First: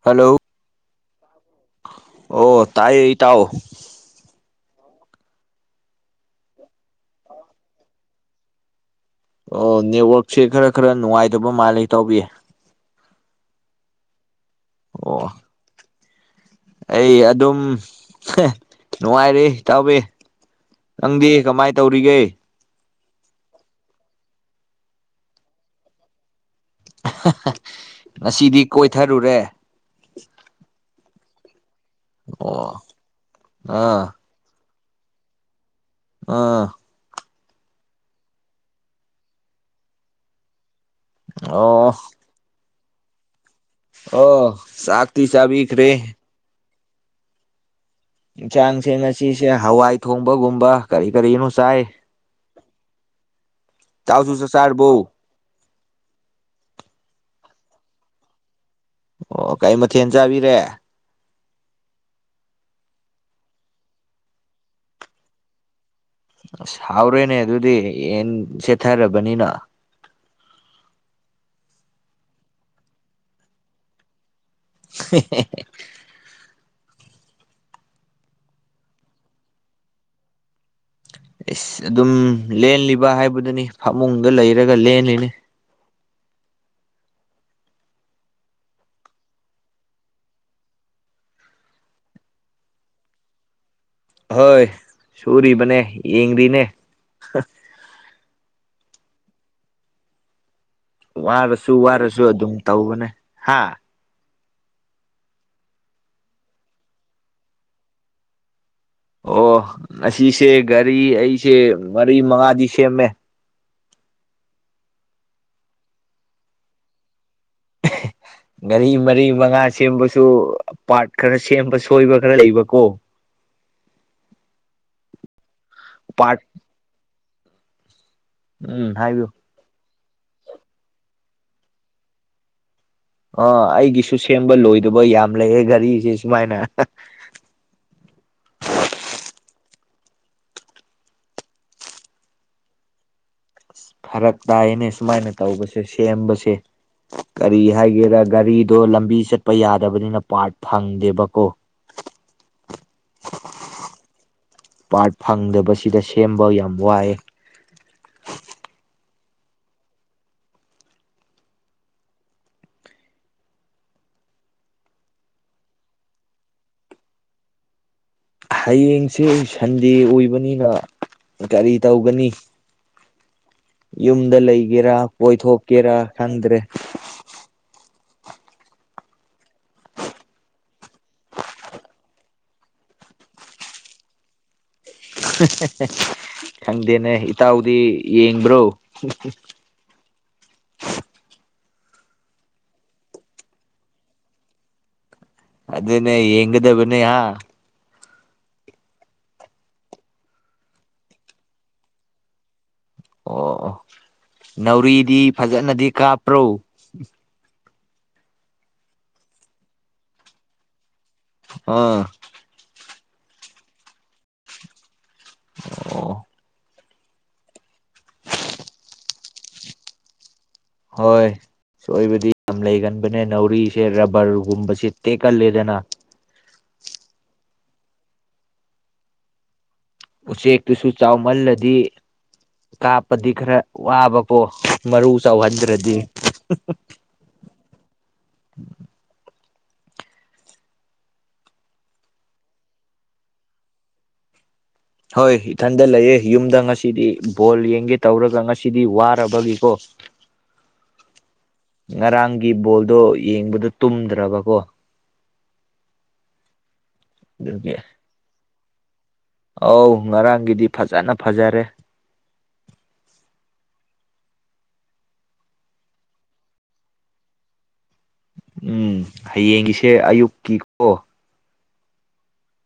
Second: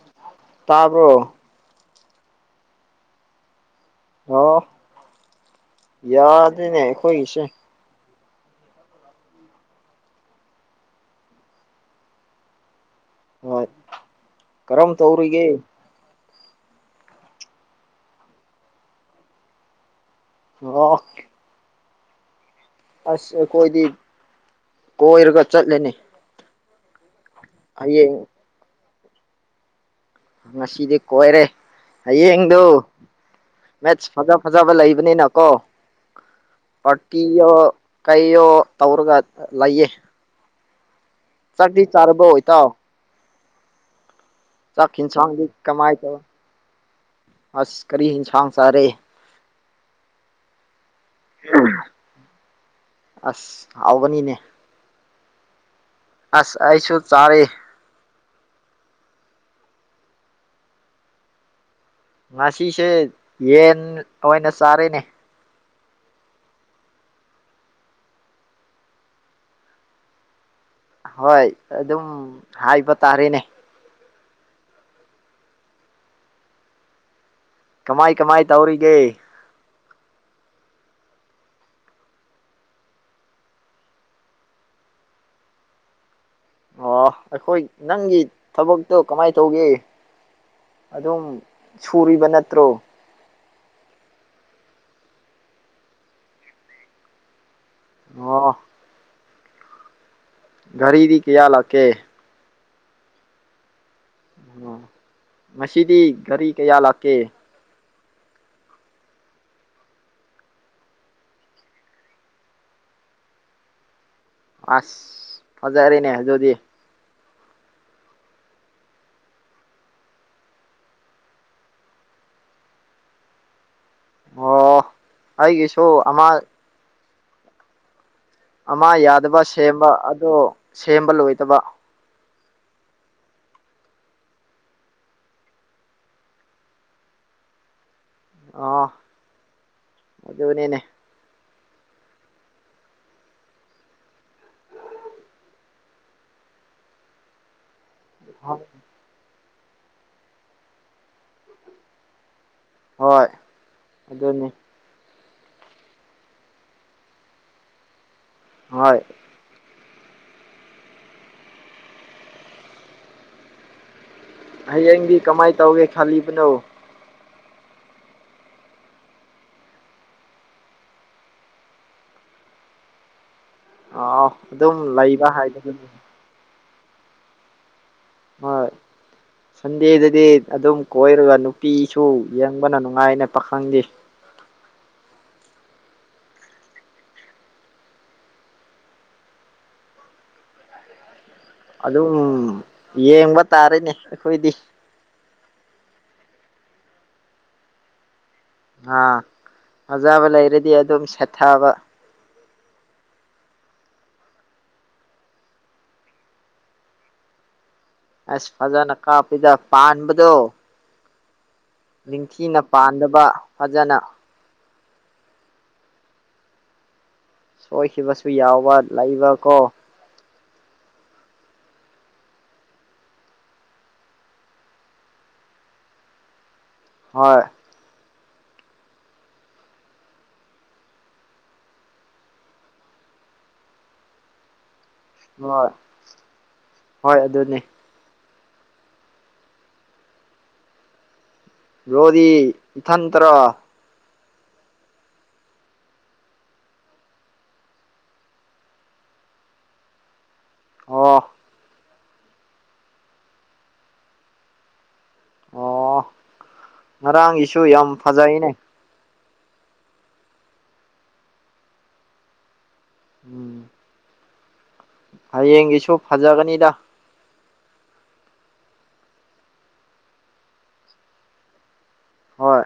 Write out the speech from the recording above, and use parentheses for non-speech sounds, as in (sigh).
hello ꯇꯥꯕ꯭ꯔꯣ ꯑꯣ ꯇꯥꯌꯦ ꯑꯦ ꯏꯇꯥꯎ ꯑꯣ ꯌꯥꯗꯦꯅꯦ ꯑꯩꯈꯣꯏꯒꯤꯁꯦ ꯑꯣ ꯅꯦꯠꯋꯔꯛꯁꯦ ꯈꯔ ꯈꯔ ꯅꯨꯡꯉꯥꯏꯇꯥꯕ ꯃꯥꯜꯂꯤ ꯏꯇꯥꯎꯕꯤ ꯍꯣꯏ ꯀꯔꯝ ꯑꯣ ꯇꯧꯔꯤꯒꯦ ꯑꯩ ꯑꯗꯨꯝ ꯅꯨꯡꯉꯥꯏꯔꯤ ꯇꯥꯎꯕꯤ ꯑꯣ ꯅꯪꯗꯤ ꯀꯃꯥꯏ ꯇꯧꯔꯤꯒꯦ ꯑꯁ ꯑꯩꯈꯣꯏꯗꯤ ꯀꯣꯏꯔꯒ ꯆꯠꯂꯅꯤ ꯍꯥꯍꯥ ꯑꯌꯦꯡ ꯉꯁꯤꯗꯤ ꯀꯣꯏꯊꯔꯨꯔꯦ ꯉꯁꯤꯗꯤ ꯀꯣꯏꯔꯦ ꯍꯌꯦꯡꯗꯨ ꯑꯣ ꯑꯥ ꯃꯦꯠꯁ ꯐꯖꯕ ꯐꯖꯕ ꯂꯩꯕꯅꯤꯅ ꯀꯣ ꯑꯥ ꯄꯔꯇꯤꯌꯣ ꯀꯩꯌꯣ ꯇꯧꯔꯒ ꯂꯩꯌꯦ ꯆꯥꯛꯇꯤ ꯑꯣ ꯆꯥꯔꯔꯕꯣ ꯏꯇꯥꯎ ꯑꯣ ꯆꯥꯛ ꯇꯥ ꯌꯦꯟꯁꯥꯡꯗꯤ ꯆꯥꯕꯤꯈ꯭ꯔꯦ ꯀꯃꯥꯏ ꯇꯧ ꯑꯁ ꯀꯔꯤ ꯏꯟꯁꯥꯡ ꯆꯥꯔꯦ ꯁꯤꯁꯦ ꯍꯋꯥꯏ ꯊꯣꯡꯕꯒꯨꯝꯕ ꯀꯔꯤ ꯀꯔꯤꯅꯣ ꯆꯥꯏ ꯑꯁ ꯏꯇꯥꯎꯁꯨ ꯍꯥꯎꯕꯅꯤꯅꯦ ꯆꯥꯛ ꯆꯥꯔꯕꯣ ꯑꯁ ꯑꯩꯁꯨ ꯆꯥꯔꯤ ꯑꯣ ꯀꯩ ꯃꯊꯦꯟ ꯆꯥꯕꯤꯔꯦ ꯉꯁꯤꯁꯦ ꯌꯦꯟ ꯑꯣꯏꯅ ꯆꯥꯔꯦꯅꯦ ꯑꯁ ꯍꯥꯎꯔꯦꯅꯦ ꯑꯗꯨꯗꯤ ꯌꯦꯟ ꯁꯦꯠꯊꯔꯕꯅꯤꯅ ꯍꯣꯏ ꯑꯗꯨꯝ ꯍꯥꯏꯕ ꯇꯥꯔꯦꯅꯦ (inaudible) ꯀꯃꯥꯏ ꯀꯃꯥꯏ ꯇꯧꯔꯤꯒꯦ ꯏꯁ ꯑꯗꯨꯝ ꯂꯦꯜꯂꯤꯕ ꯍꯥꯏꯕꯗꯨꯅꯤ ꯐꯃꯨꯡꯗ ꯂꯩꯔꯒ ꯂꯦꯜꯂꯤꯅꯤ ꯑꯣ ꯑꯩꯈꯣꯏ ꯅꯪꯒꯤ ꯊꯕꯛꯇꯣ ꯀꯃꯥꯏꯅ ꯇꯧꯒꯦ ꯑꯗꯨꯝ ꯁꯨꯔꯤꯕ ꯅꯠꯇ꯭ꯔꯣ ꯍꯣꯏ ꯁꯨꯔꯤꯕꯅꯦ ꯌꯦꯡꯔꯤꯅꯦ ꯑꯣ ꯒꯥꯔꯤꯗꯤ ꯀꯌꯥ ꯋꯥꯔꯕꯁꯨꯨ ꯂꯥꯛꯀꯦ ꯋꯥꯔꯁꯨ ꯑꯗꯨꯝ ꯇꯧꯕꯅꯦ ꯍꯥꯥ ꯑꯣ ꯉꯁꯤꯗꯤ ꯒꯥꯔꯤ ꯀꯌꯥ ꯂꯥꯛꯀꯦ ꯑꯣ ꯉꯁꯤꯁꯦ ꯒꯥꯔꯤ ꯑꯩꯁꯦ ꯃꯔꯤ ꯃꯉꯥꯗꯤ ꯁꯦꯝꯃꯦ ꯑꯁ ꯐꯖꯔꯦꯅꯦ ꯑꯗꯨꯗꯤ (inaudible) ꯒꯔꯤ ꯃꯔꯤ ꯃꯉꯥ ꯁꯦꯝꯕꯁꯨ ꯄꯥꯔꯠ ꯈꯔ ꯁꯦꯝꯕ ꯁꯣꯏꯕ ꯈꯔ ꯂꯩꯕꯀꯣ ꯑꯩꯒꯤꯁꯣ ꯑꯃ ꯄꯥꯔꯠ ꯎꯝ ꯑꯃ ꯍꯥꯏꯕꯤꯌꯨ ꯌꯥꯗꯕ ꯁꯦꯝꯕ ꯑꯗꯣ ꯁꯦꯝꯕ ꯂꯣꯏꯗꯕ ꯑꯣ ꯑꯩꯒꯤꯁꯨ ꯁꯦꯝꯕ ꯂꯣꯏꯗꯕ ꯌꯥꯝ ꯂꯩꯌꯦ ꯒꯔꯤꯁꯦ ꯁꯨꯃꯥꯏꯅ ꯑꯣ ꯑꯗꯨꯅꯤꯅꯦ ꯐꯔꯛ ꯇꯥꯏꯅꯦ ꯁꯨꯃꯥꯏꯅ ꯇꯧꯕꯁꯦ ꯁꯦꯝꯕꯁꯦ ꯀꯔꯤ ꯍꯥꯏꯒꯦꯔꯥ ꯒꯥꯔꯤꯗꯣ ꯂꯝꯕꯤ ꯆꯠ ꯄ ꯌꯥꯗꯕꯅꯤꯅ ꯄꯥꯔꯠ ꯐꯪꯗꯦꯕꯀꯣ ꯍꯣꯏ ꯑꯗꯨꯅꯤ ꯄꯥꯔꯠ ꯐꯪꯗꯕꯁꯤꯗ ꯁꯦꯝꯕ ꯌꯥꯝ ꯋꯥꯏꯌꯦ ꯍꯣꯏ ꯍꯌꯦꯡꯗꯤ ꯀꯃꯥꯏ ꯇꯧꯒꯦ ꯈꯜꯂꯤꯕꯅꯣ ꯍꯌꯦꯡꯁꯦ ꯁꯟꯗꯦ ꯑꯣꯏꯕꯅꯤꯅ ꯒꯔꯤ ꯇꯧꯒꯅꯤ ꯑꯥꯎ ꯌꯨꯝꯗ ꯑꯗꯨꯝ ꯂꯩꯒꯦꯔꯥ ꯂꯩꯕ ꯍꯥꯏꯗꯨꯅꯤ ꯀꯣꯏꯊꯣꯛꯀꯦꯔꯥ ꯈꯪꯗ꯭ꯔꯦ ꯍꯣꯏ ꯁꯟꯗꯦꯗꯗꯤ ꯑꯗꯨꯝ ꯀꯣꯏꯔꯒ ꯅꯨꯄꯤꯁꯨ ꯌꯦꯡꯕꯅ ꯅꯨꯡꯉꯥꯏꯅ ꯄꯥꯈꯪꯗꯤ ꯈꯪꯗꯦꯅꯦ ꯏꯇꯥꯎꯗꯤ ꯌꯦꯡꯕ꯭ꯔꯣ ꯑꯗꯨꯝ ꯌꯦꯡꯕ ꯇꯥꯔꯅꯦ ꯑꯩꯈꯣꯏꯗꯤ ꯑꯗꯨꯅꯦ ꯌꯦꯡꯒꯗꯕꯅꯦ ꯍꯥ ꯑꯥ ꯐꯖꯥꯕ ꯂꯩꯔꯗꯤ ꯑꯗꯨꯝ ꯁꯦꯠꯊꯕ ꯑꯣ ꯑꯣ ꯅꯧꯔꯤꯗꯤ ꯐꯖꯅꯗꯤ ꯀꯥꯞꯄ꯭ꯔꯣ ꯑꯁ ꯐꯖꯅ ꯀꯥꯞꯄꯤꯗ ꯄꯥꯟꯕꯗꯣ ꯑꯥ ꯅꯤꯡꯊꯤꯅ ꯄꯥꯟꯗꯕ ꯐꯖꯅ ꯑꯣ ꯁꯣꯏꯈꯤꯕꯁꯨ ꯌꯥꯎꯕ ꯂꯩꯕ ꯀꯣ ꯍꯣꯏ ꯁꯣꯏꯕꯗꯤ ꯌꯥꯝ ꯂꯩꯒꯟꯕꯅꯦ ꯅꯥꯎꯔꯤꯁꯦ ꯔꯕꯔꯒꯨꯝꯕꯁꯦ ꯇꯦꯛꯀꯜꯂꯦꯗꯅ ꯍꯣꯏ ꯎꯆꯦꯛꯇꯨꯁꯨ ꯆꯥꯎꯃꯜꯂꯗꯤ ꯀꯥꯞꯄꯗꯤ ꯈꯔ ꯋꯥꯕꯀꯣ ꯃꯔꯨ ꯍꯣꯏ ꯆꯥꯎꯍꯟꯗ꯭ꯔꯥꯗꯤ ꯍꯣꯏ ꯑꯗꯨꯅꯦ ꯕ꯭ꯔꯣꯗꯤ ꯏꯊꯟꯇꯔꯣ ꯍꯣꯏ ꯏꯊꯟꯗ ꯂꯩꯌꯦ ꯌꯨꯝꯗ ꯉꯁꯤꯗꯤ ꯕꯣꯜ ꯌꯦꯡꯒꯦ ꯇꯧꯔꯒ ꯉꯁꯤꯗꯤ ꯋꯥꯔꯕꯒꯤꯀꯣ (inaudible) ꯑꯣ ꯉꯔꯥꯡꯒꯤ ꯕꯣꯜꯗꯣ ꯌꯦꯡꯕꯗꯣ ꯇꯨꯝꯗ꯭ꯔꯕꯀꯣ ꯑꯣ ꯉꯔꯥꯡꯒꯤꯁꯨ ꯑꯗꯨꯒꯤ ꯌꯥꯝ ꯐꯖꯩꯅꯦ ꯑꯧ ꯉꯔꯥꯡꯒꯤꯗꯤ ꯐꯖꯅ ꯐꯖꯔꯦ ꯎꯝ ꯍꯌꯦꯡꯒꯤꯁꯨ ꯐꯖꯒꯅꯤꯗ ꯎꯝ ꯍꯌꯦꯡꯒꯤꯁꯦ ꯑꯌꯨꯛꯀꯤ ꯀꯣ ꯍꯣꯏ